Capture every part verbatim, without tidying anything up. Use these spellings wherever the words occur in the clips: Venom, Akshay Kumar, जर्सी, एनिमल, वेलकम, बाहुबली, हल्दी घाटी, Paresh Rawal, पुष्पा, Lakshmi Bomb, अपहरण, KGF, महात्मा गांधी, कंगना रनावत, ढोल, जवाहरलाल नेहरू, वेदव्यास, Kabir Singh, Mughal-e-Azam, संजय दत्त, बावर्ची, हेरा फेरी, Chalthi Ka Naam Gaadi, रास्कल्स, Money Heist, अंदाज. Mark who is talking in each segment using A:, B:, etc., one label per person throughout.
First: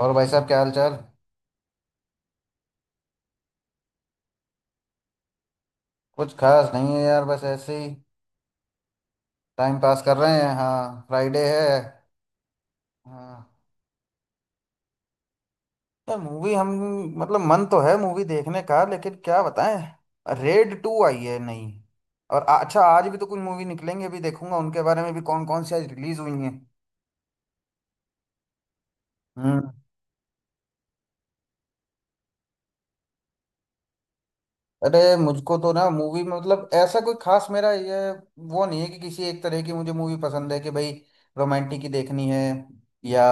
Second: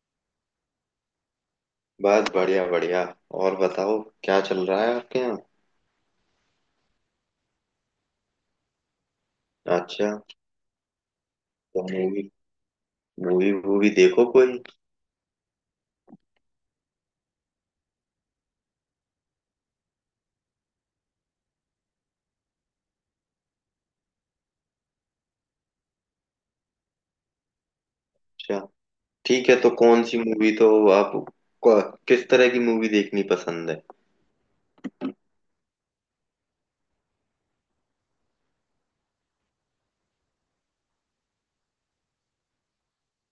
A: और भाई साहब, क्या हाल चाल।
B: बस बढ़िया बढ़िया। और बताओ क्या चल रहा है आपके यहाँ।
A: कुछ खास नहीं है यार, बस ऐसे ही टाइम पास
B: अच्छा,
A: कर रहे हैं। हाँ, फ्राइडे है।
B: तो मूवी
A: हाँ,
B: मूवी वूवी देखो कोई।
A: यार मूवी हम मतलब मन तो है मूवी देखने का, लेकिन क्या बताएं रेड टू आई है नहीं। और आ- अच्छा, आज भी तो कुछ मूवी निकलेंगे, अभी देखूंगा उनके बारे में भी, कौन कौन सी आज रिलीज हुई हैं।
B: अच्छा, ठीक है,
A: हम्म।
B: तो कौन सी मूवी तो आप को- किस तरह की मूवी देखनी पसंद है?
A: अरे मुझको तो ना मूवी में मतलब ऐसा कोई खास मेरा ये वो नहीं है कि किसी एक तरह की मुझे मूवी पसंद है कि भाई रोमांटिक ही देखनी है या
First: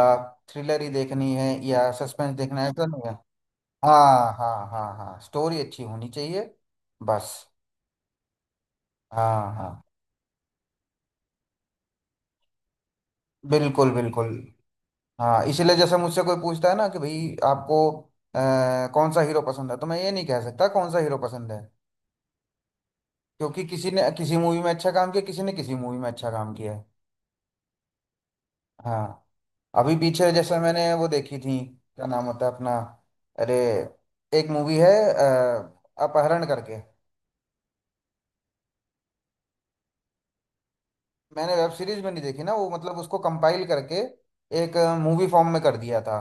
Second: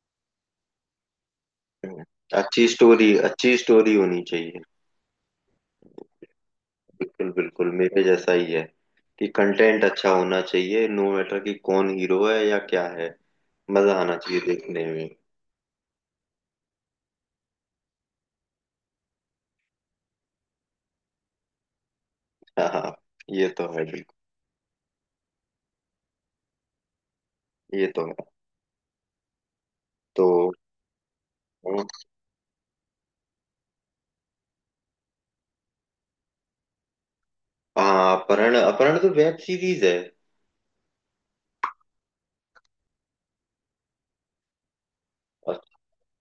A: थ्रिलर ही देखनी है या
B: हम्म।
A: सस्पेंस देखना
B: अच्छी
A: है, ऐसा नहीं है।
B: स्टोरी, अच्छी स्टोरी होनी
A: हाँ हाँ
B: चाहिए।
A: हाँ हाँ, स्टोरी अच्छी होनी चाहिए।
B: बिल्कुल
A: बस।
B: बिल्कुल, मेरे जैसा ही है कि
A: हाँ हाँ।
B: कंटेंट अच्छा होना चाहिए, नो मैटर कि कौन हीरो है या क्या है।
A: बिल्कुल
B: मजा आना
A: बिल्कुल।
B: चाहिए देखने में।
A: हाँ इसीलिए जैसे मुझसे कोई पूछता है ना कि भाई आपको अ, कौन सा हीरो पसंद है, तो मैं ये नहीं कह सकता कौन सा हीरो पसंद है,
B: हाँ हाँ, ये
A: क्योंकि
B: तो है
A: किसी ने
B: बिल्कुल।
A: किसी मूवी में अच्छा काम किया, किसी ने किसी मूवी में अच्छा काम किया है।
B: ये तो है।
A: हाँ। अभी
B: तो
A: पीछे जैसे मैंने वो देखी थी, क्या नाम होता है अपना। अरे, एक मूवी है अ, अपहरण करके।
B: हाँ, अपहरण, अपहरण तो वेब सीरीज है।
A: मैंने वेब सीरीज में नहीं देखी ना वो, मतलब उसको कंपाइल करके एक मूवी फॉर्म में कर दिया था।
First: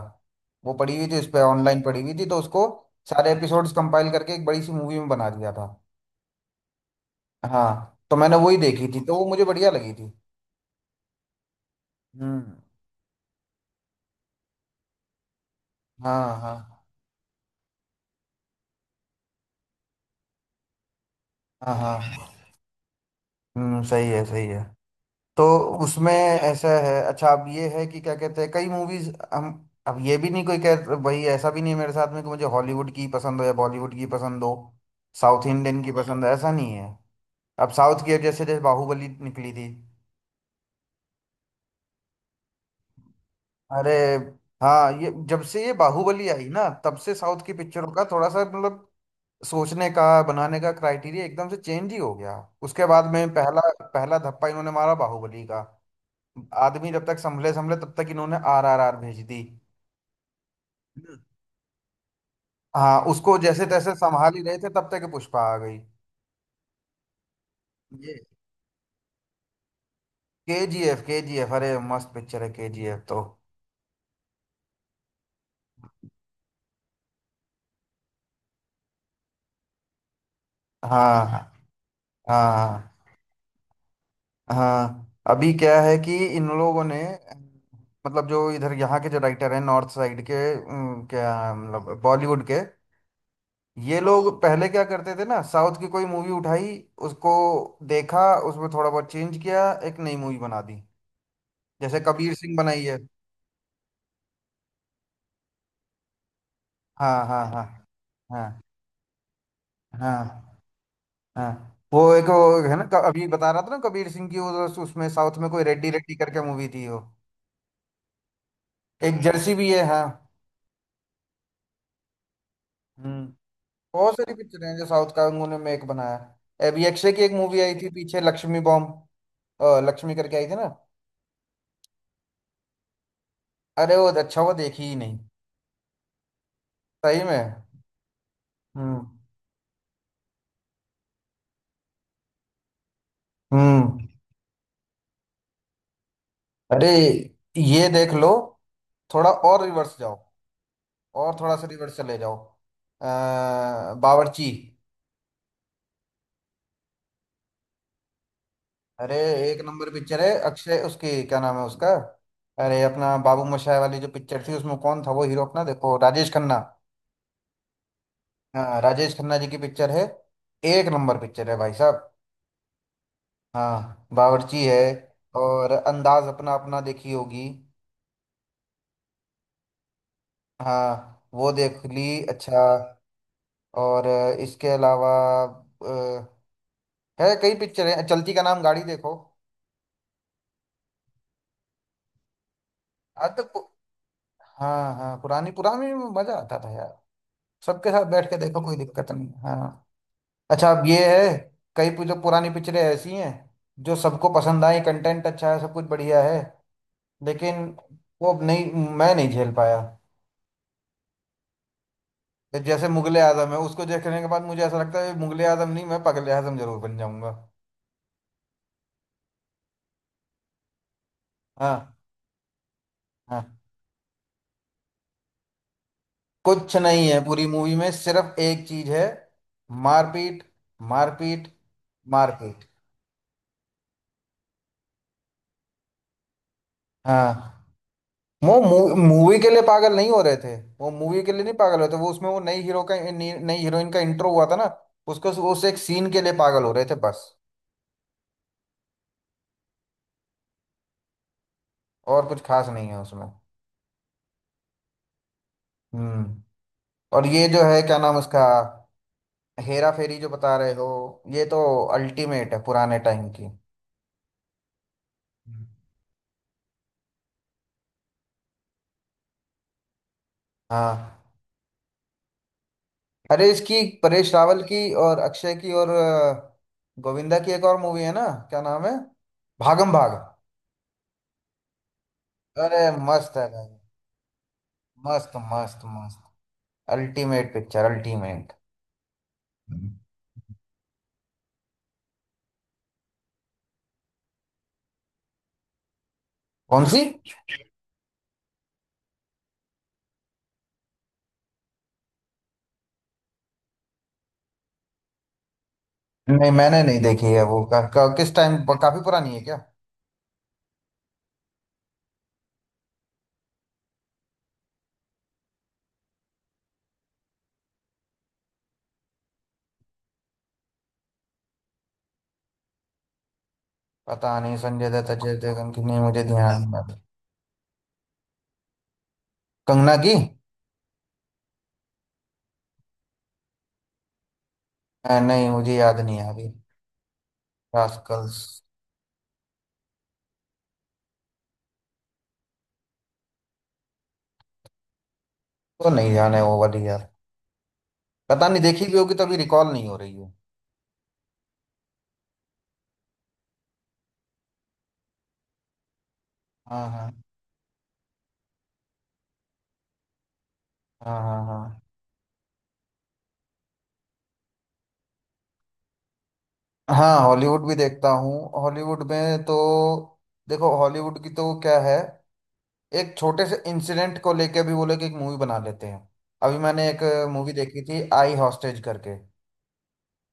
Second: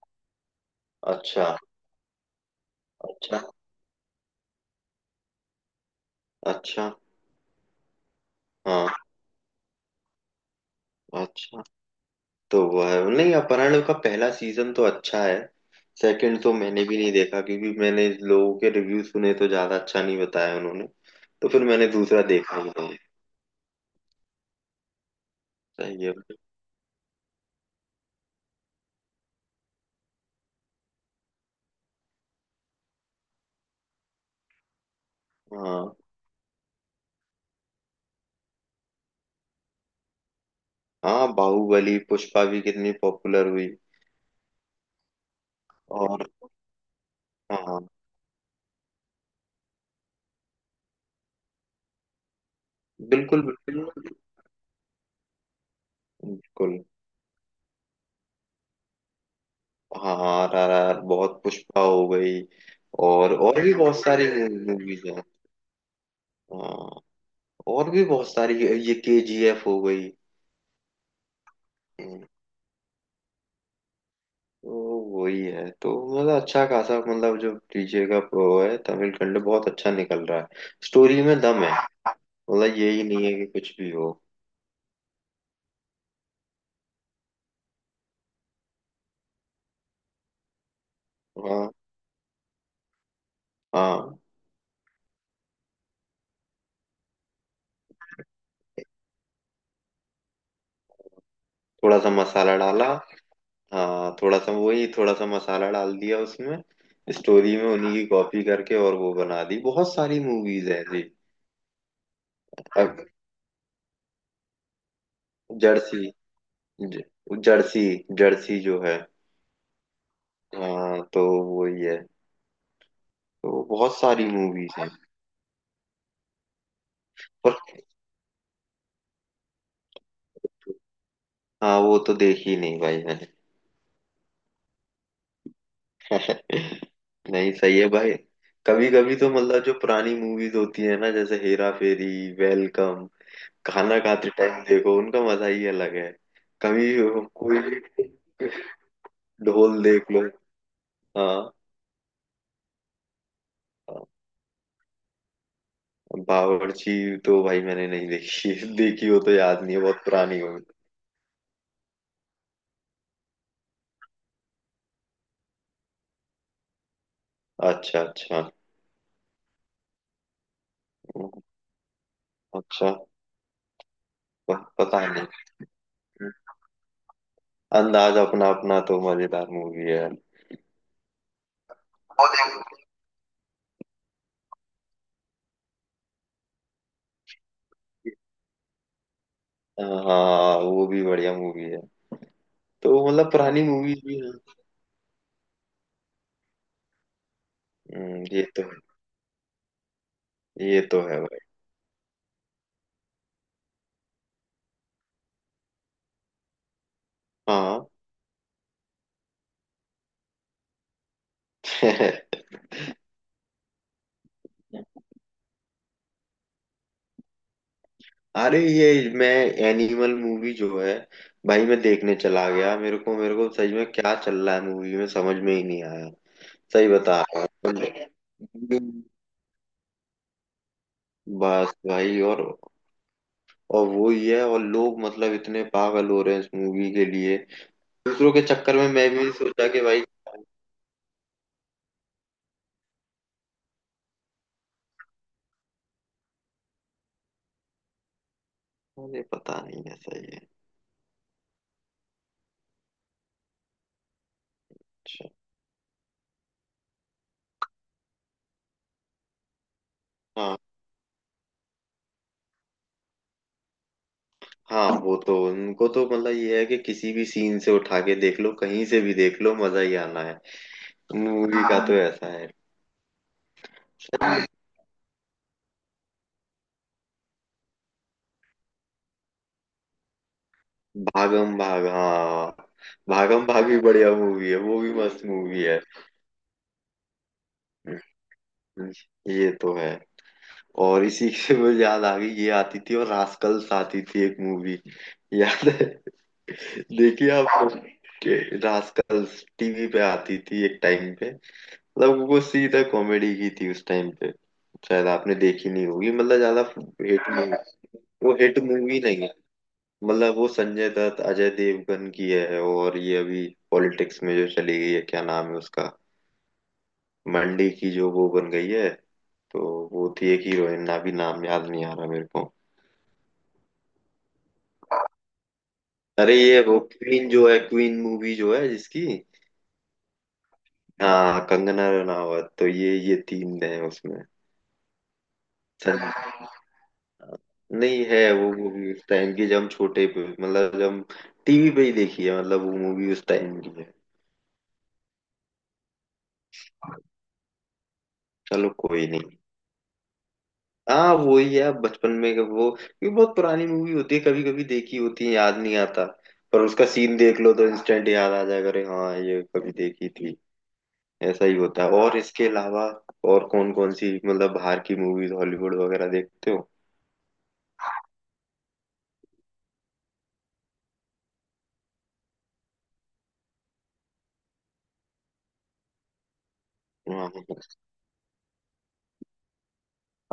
A: वो पड़ी हुई थी उस पे,
B: अच्छा।
A: ऑनलाइन पड़ी हुई थी, तो उसको सारे
B: अच्छा।
A: एपिसोड्स कंपाइल करके एक बड़ी सी मूवी में बना दिया था।
B: अच्छा।
A: हाँ, तो मैंने वही देखी
B: हाँ,
A: थी, तो वो मुझे बढ़िया लगी थी।
B: अच्छा,
A: हम्म।
B: तो वो है नहीं, अपहरण का पहला सीजन तो अच्छा है।
A: हाँ
B: सेकंड तो
A: हाँ
B: मैंने भी नहीं देखा, क्योंकि मैंने लोगों के रिव्यू सुने तो ज्यादा अच्छा नहीं बताया उन्होंने। तो फिर
A: हाँ
B: मैंने दूसरा
A: हाँ।
B: देखा ही नहीं।
A: हम्म, सही है सही है। तो
B: सही
A: उसमें
B: है।
A: ऐसा है, अच्छा अब ये है कि क्या कहते हैं, कई मूवीज हम अब ये भी नहीं, कोई कह, वही ऐसा भी नहीं है मेरे साथ में कि मुझे हॉलीवुड की पसंद हो या बॉलीवुड की पसंद हो, साउथ इंडियन की
B: हाँ,
A: हम्म पसंद हो, ऐसा नहीं है। अब साउथ की, अब जैसे जैसे बाहुबली निकली थी।
B: हाँ बाहुबली, पुष्पा भी कितनी पॉपुलर हुई।
A: अरे हाँ, ये जब से ये बाहुबली
B: और
A: आई ना, तब से साउथ की
B: हाँ,
A: पिक्चरों का थोड़ा सा मतलब सोचने का, बनाने का क्राइटेरिया एकदम से चेंज ही हो गया। उसके बाद में
B: बिल्कुल
A: पहला
B: बिल्कुल।
A: पहला धप्पा इन्होंने मारा बाहुबली का।
B: बिल्कुल।
A: आदमी जब तक संभले संभले तब तक इन्होंने आर आर आर भेज दी
B: हाँ, आर आर आर
A: ना।
B: बहुत, पुष्पा हो गई।
A: हाँ,
B: और
A: उसको
B: और
A: जैसे
B: भी
A: तैसे
B: बहुत सारी
A: संभाल ही रहे थे तब
B: मूवीज
A: तक
B: हैं।
A: पुष्पा आ गई।
B: हाँ, और भी
A: ये
B: बहुत सारी। ये के जी एफ हो गई।
A: K G F. K G F, अरे मस्त
B: हम्म,
A: पिक्चर है के जी एफ तो।
B: तो वही है तो। मतलब अच्छा खासा, मतलब जो डीजे का वो है, तमिल कंटेंट बहुत अच्छा निकल रहा है। स्टोरी में
A: हाँ
B: दम है। मतलब
A: हाँ
B: यही नहीं है कि कुछ भी हो।
A: हाँ। अभी क्या है कि इन लोगों ने, मतलब जो इधर यहाँ के जो राइटर हैं नॉर्थ साइड के, उम, क्या
B: हाँ
A: मतलब बॉलीवुड के, ये
B: हाँ,
A: लोग पहले क्या करते थे ना, साउथ की कोई मूवी उठाई, उसको देखा, उसमें थोड़ा बहुत चेंज किया, एक नई मूवी बना दी,
B: थोड़ा
A: जैसे
B: सा
A: कबीर सिंह
B: मसाला
A: बनाई
B: डाला।
A: है।
B: हाँ थोड़ा सा, वही थोड़ा सा मसाला डाल दिया उसमें।
A: हाँ हाँ
B: स्टोरी
A: हाँ।
B: में उन्हीं की कॉपी
A: हाँ
B: करके, और वो बना दी, बहुत सारी
A: हाँ
B: मूवीज है जी।
A: हाँ। वो एक वो है ना क-
B: अब
A: अभी बता रहा था ना कबीर सिंह की, वो तो उस- उसमें साउथ में कोई रेड्डी
B: जर्सी,
A: रेड्डी करके मूवी थी वो।
B: ज- जर्सी, जर्सी जो है,
A: एक जर्सी भी है। हाँ।
B: हाँ, तो वही है।
A: हम्म।
B: तो बहुत
A: बहुत
B: सारी
A: सारी पिक्चर
B: मूवीज
A: हैं जो
B: हैं।
A: साउथ का उन्होंने मेक बनाया है। अभी अक्षय की एक मूवी
B: पर
A: आई थी पीछे, लक्ष्मी बॉम्ब, अ, लक्ष्मी करके आई थी ना।
B: हाँ, वो तो देखी नहीं भाई मैंने।
A: अरे वो अच्छा हुआ देखी ही नहीं। सही में।
B: नहीं, सही है भाई। कभी
A: हम्म।
B: कभी तो मतलब जो पुरानी मूवीज होती है ना, जैसे हेरा फेरी, वेलकम,
A: हम्म।
B: खाना खाते टाइम देखो, उनका मजा ही अलग है। कभी
A: अरे
B: कोई
A: ये
B: भी
A: देख लो, थोड़ा और
B: ढोल
A: रिवर्स
B: देख
A: जाओ,
B: लो।
A: और
B: हाँ।
A: थोड़ा सा रिवर्स चले जाओ। अ,
B: हाँ।
A: बावर्ची।
B: बावर्ची तो भाई मैंने नहीं देखी। देखी
A: अरे
B: हो तो
A: एक
B: याद नहीं है,
A: नंबर
B: बहुत
A: पिक्चर है।
B: पुरानी हो।
A: अक्षय, उसकी क्या नाम है उसका, अरे अपना बाबू मोशाय वाली जो पिक्चर थी, उसमें कौन था वो हीरो अपना, देखो राजेश खन्ना।
B: अच्छा अच्छा।
A: हाँ, राजेश खन्ना जी की पिक्चर है, एक नंबर पिक्चर है भाई साहब।
B: अच्छा।
A: हाँ,
B: प-
A: बावर्ची है।
B: पता नहीं।
A: और अंदाज अपना अपना देखी होगी।
B: अंदाज अपना अपना तो मजेदार मूवी
A: हाँ वो देख ली।
B: है।
A: अच्छा। और इसके अलावा अ, है, कई पिक्चर है, चलती का नाम गाड़ी देखो।
B: हाँ, वो भी बढ़िया मूवी है। तो
A: हाँ
B: मतलब
A: तो
B: पुरानी
A: पु-
B: मूवी भी है।
A: हाँ हाँ, पुरानी पुरानी में मजा आता था यार। सबके साथ
B: हम्म,
A: बैठ के
B: ये
A: देखो
B: तो
A: कोई
B: है।
A: दिक्कत नहीं। हाँ, अच्छा
B: ये
A: अब ये
B: तो है
A: है,
B: भाई।
A: कई पु- जो पुरानी पिक्चरें ऐसी हैं जो सबको पसंद आई, कंटेंट अच्छा है, सब कुछ बढ़िया है, लेकिन
B: हाँ।
A: वो अब नहीं, मैं नहीं झेल पाया। तो जैसे मुगले आजम है, उसको देखने के बाद मुझे ऐसा लगता है मुगले आजम नहीं, मैं पगले आजम जरूर बन जाऊंगा।
B: अरे ये, मैं एनिमल मूवी जो है भाई, मैं
A: हाँ।
B: देखने चला गया, मेरे को मेरे को
A: हाँ,
B: सच में क्या चल रहा है मूवी में समझ में ही नहीं आया।
A: कुछ
B: सही
A: नहीं है
B: बता
A: पूरी
B: रहा हूँ।
A: मूवी में, सिर्फ एक चीज है, मारपीट, मारपीट,
B: बस भाई, और
A: मारपीट।
B: और वो ही है, और लोग मतलब इतने पागल हो रहे हैं इस मूवी के लिए।
A: हाँ,
B: दूसरों के
A: वो
B: चक्कर में मैं भी
A: मूवी के लिए
B: सोचा कि
A: पागल
B: भाई,
A: नहीं हो रहे थे, वो मूवी के लिए नहीं पागल होते, वो उसमें वो नई हीरो का, नई नई हीरोइन का इंट्रो हुआ था ना, उसको, उस एक सीन के लिए पागल हो रहे थे बस,
B: अरे पता नहीं, ऐसा ही है।
A: और कुछ खास नहीं है उसमें।
B: अच्छा।
A: हम्म। और ये जो है क्या नाम उसका, हेरा फेरी जो बता
B: हाँ।
A: रहे हो, ये तो अल्टीमेट है पुराने टाइम की।
B: हाँ वो तो उनको तो मतलब ये है कि किसी भी सीन से उठा के देख लो, कहीं से भी देख लो, मजा ही आना है
A: हाँ।
B: मूवी का। तो हाँ, ऐसा है।
A: अरे इसकी, परेश रावल की और अक्षय की और अ, गोविंदा की एक और मूवी है ना, क्या नाम है, भागम भाग।
B: भागम भाग, हाँ
A: अरे मस्त
B: भागम
A: है
B: भाग
A: भाई।
B: भी बढ़िया मूवी है, वो भी मस्त
A: मस्त,
B: मूवी है।
A: मस्त, मस्त, अल्टीमेट पिक्चर, अल्टीमेट।
B: ये तो
A: हम्म।
B: है। और इसी से मुझे याद आ गई, ये आती थी और रास्कल्स आती थी, एक मूवी। याद है?
A: कौन सी?
B: देखिए आप। रास्कल्स टीवी पे आती थी एक टाइम पे। मतलब वो सीधा कॉमेडी की थी उस टाइम पे। शायद आपने देखी नहीं होगी मतलब
A: नहीं
B: ज्यादा
A: मैंने नहीं देखी
B: हिट
A: है
B: मूवी।
A: वो का, का, किस
B: वो
A: टाइम?
B: हिट मूवी
A: काफी
B: नहीं है।
A: पुरानी है क्या?
B: मतलब वो संजय दत्त अजय देवगन की है, और ये अभी पॉलिटिक्स में जो चली गई है, क्या नाम है उसका, मंडी की जो वो बन गई है, तो वो थी एक हीरोइन, ना भी नाम याद नहीं आ रहा मेरे को।
A: पता नहीं, संजय दत्त अजय देवगन की नहीं मुझे
B: अरे ये
A: ध्यान नहीं
B: वो
A: आ रही।
B: क्वीन जो है, क्वीन मूवी जो है जिसकी।
A: कंगना की?
B: हाँ कंगना रनावत, तो ये ये तीन हैं
A: अ, नहीं मुझे याद
B: उसमें।
A: नहीं आ रही।
B: नहीं है
A: रास्कल्स,
B: वो मूवी उस टाइम की, जब हम छोटे पे, मतलब जब हम टीवी पे ही देखी है, मतलब वो मूवी उस टाइम की है।
A: तो नहीं जाने वो वाली यार, पता नहीं,
B: चलो
A: देखी भी
B: कोई
A: होगी तभी
B: नहीं।
A: रिकॉल नहीं हो रही है।
B: हाँ वो ही है, बचपन में का वो, क्योंकि बहुत पुरानी मूवी होती है, कभी कभी देखी होती है याद नहीं आता। पर उसका
A: हाँ हाँ।
B: सीन देख लो तो इंस्टेंट याद आ जाएगा, अरे हाँ ये कभी देखी थी।
A: हाँ
B: ऐसा
A: हाँ।
B: ही
A: हाँ
B: होता है। और इसके अलावा और कौन कौन सी मतलब बाहर की मूवीज, हॉलीवुड वगैरह देखते हो?
A: हाँ। हॉलीवुड भी देखता हूँ। हॉलीवुड में तो, देखो हॉलीवुड की तो क्या है, एक छोटे से इंसिडेंट को लेके भी वो लोग एक मूवी बना लेते हैं। अभी मैंने एक
B: हाँ, हाँ,
A: मूवी देखी थी, आई हॉस्टेज करके।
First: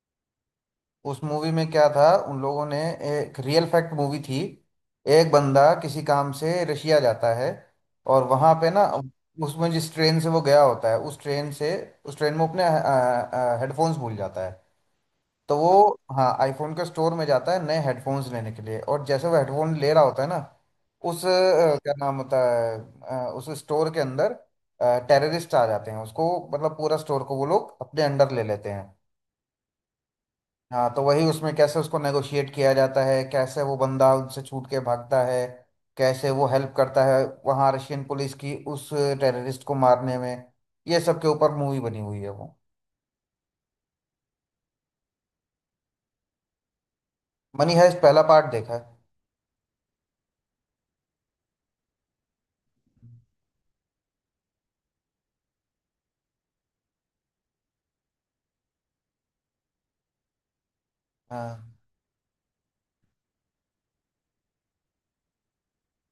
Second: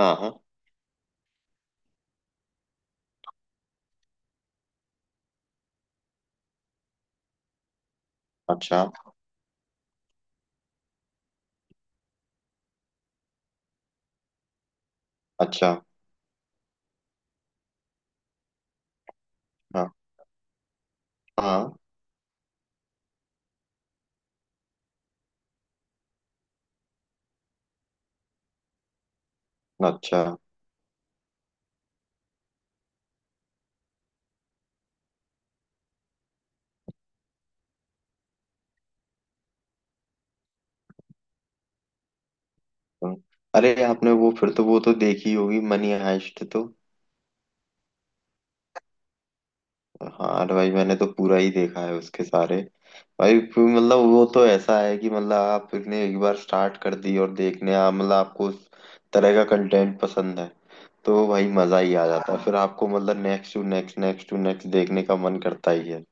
B: हाँ, हाँ, हाँ।
A: उस मूवी में क्या था, उन लोगों ने, एक रियल फैक्ट मूवी थी, एक बंदा किसी काम से रशिया जाता है और वहां पे ना
B: अच्छा।
A: उसमें जिस ट्रेन से वो गया होता है उस ट्रेन से, उस ट्रेन में वो अपने हेडफोन्स भूल जाता है। तो
B: अच्छा।
A: वो, हाँ, आईफोन के स्टोर में जाता है नए हेडफोन्स लेने के लिए, और जैसे वो हेडफोन
B: हाँ।
A: ले रहा होता है ना, उस अ,
B: हाँ।
A: क्या नाम होता है, अ, उस स्टोर के अंदर टेररिस्ट आ जाते हैं, उसको मतलब पूरा स्टोर को वो लोग अपने अंडर ले लेते हैं।
B: अच्छा।
A: हाँ, तो वही उसमें, कैसे उसको नेगोशिएट किया जाता है, कैसे वो बंदा उनसे छूट के भागता है, कैसे वो हेल्प करता है वहाँ रशियन पुलिस की उस टेररिस्ट को मारने में, ये सब के ऊपर मूवी बनी हुई है वो।
B: हम्म। अरे आपने वो फिर तो वो तो देखी होगी, मनी हाइस्ट तो।
A: मनी हाइस्ट पहला पार्ट देखा है।
B: हाँ, अरे भाई मैंने तो पूरा ही देखा है, उसके सारे। भाई फिर मतलब वो तो ऐसा है कि मतलब आपने एक बार स्टार्ट कर दी और देखने, आप मतलब आपको उस तरह का कंटेंट पसंद है, तो भाई
A: हाँ,
B: मजा ही आ जाता है। फिर आपको मतलब next to next, next to next देखने का मन करता ही है।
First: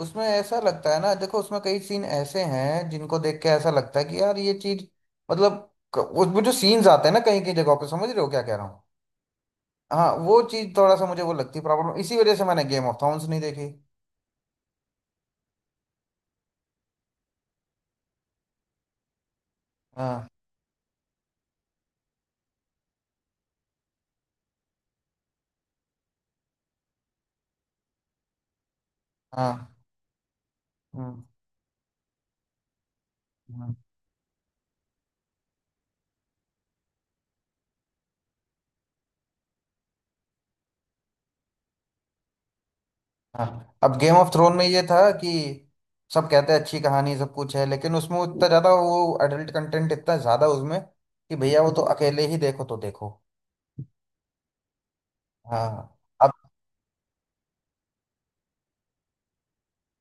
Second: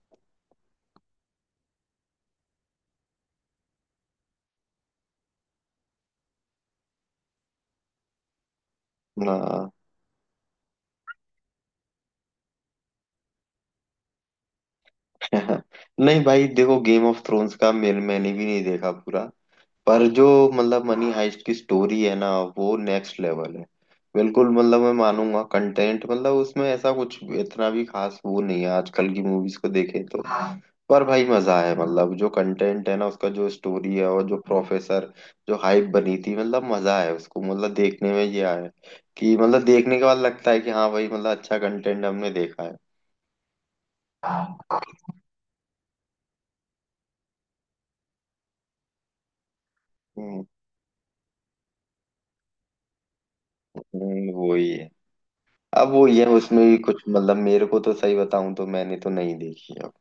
A: उसमें ऐसा लगता है ना, देखो उसमें कई सीन ऐसे हैं जिनको देख के ऐसा लगता है कि यार ये चीज मतलब, क- उसमें जो सीन्स आते हैं ना कहीं कहीं जगहों पे, समझ रहे हो क्या कह रहा हूँ।
B: हाँ।
A: हाँ, वो चीज थोड़ा सा मुझे वो लगती है प्रॉब्लम, इसी वजह से मैंने गेम ऑफ थ्रोन्स नहीं देखी।
B: नहीं भाई देखो, गेम ऑफ थ्रोन्स का मेरे, मैंने भी नहीं देखा पूरा। पर जो,
A: हाँ
B: मतलब मनी हाइस्ट की स्टोरी है ना, वो नेक्स्ट लेवल है। बिल्कुल, मतलब मैं मानूंगा कंटेंट, मतलब उसमें ऐसा कुछ इतना भी खास वो नहीं है, आजकल की मूवीज को
A: हाँ।
B: देखे तो। हाँ। पर
A: हम्म।
B: भाई मजा है, मतलब जो कंटेंट है ना उसका, जो
A: हम्म।
B: स्टोरी है और जो प्रोफेसर, जो हाइप बनी थी, मतलब मजा है उसको मतलब देखने में। ये आया कि मतलब देखने के बाद लगता है कि हाँ भाई, मतलब अच्छा कंटेंट हमने देखा है।
A: हाँ, अब गेम ऑफ थ्रोन
B: हाँ।
A: में ये था कि सब कहते हैं अच्छी कहानी सब कुछ है, लेकिन उसमें इतना ज्यादा वो एडल्ट कंटेंट इतना
B: हम्म,
A: ज्यादा उसमें कि भैया वो तो अकेले ही देखो तो देखो।
B: हम्म, वही है। अब
A: हाँ।
B: वो ये उसमें भी कुछ, मतलब मेरे को तो सही बताऊं तो मैंने तो नहीं देखी अब,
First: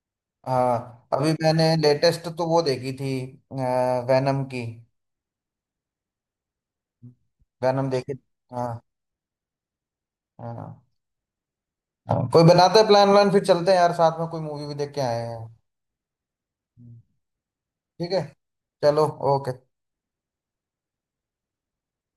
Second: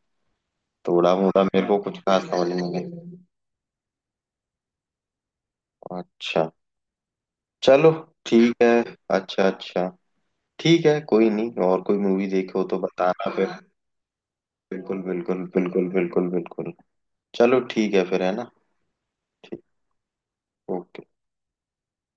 A: हाँ,
B: थोड़ा
A: अभी
B: मोड़ा, मेरे
A: मैंने
B: को कुछ खास
A: लेटेस्ट तो
B: समझ
A: वो
B: नहीं
A: देखी थी,
B: गया।
A: वैनम की,
B: अच्छा।
A: वैनम
B: चलो
A: देखी।
B: ठीक
A: हाँ।
B: है। अच्छा अच्छा।
A: हाँ।
B: ठीक है कोई नहीं, और कोई
A: हाँ।
B: मूवी
A: कोई
B: देखो तो
A: बनाते प्लान व्लान,
B: बताना
A: फिर
B: फिर।
A: चलते हैं यार साथ में कोई मूवी भी देख के
B: बिल्कुल
A: आए हैं।
B: बिल्कुल बिल्कुल बिल्कुल बिल्कुल, चलो ठीक है
A: ठीक है।
B: फिर, है ना?
A: चलो। ओके।
B: ठीक। ओके।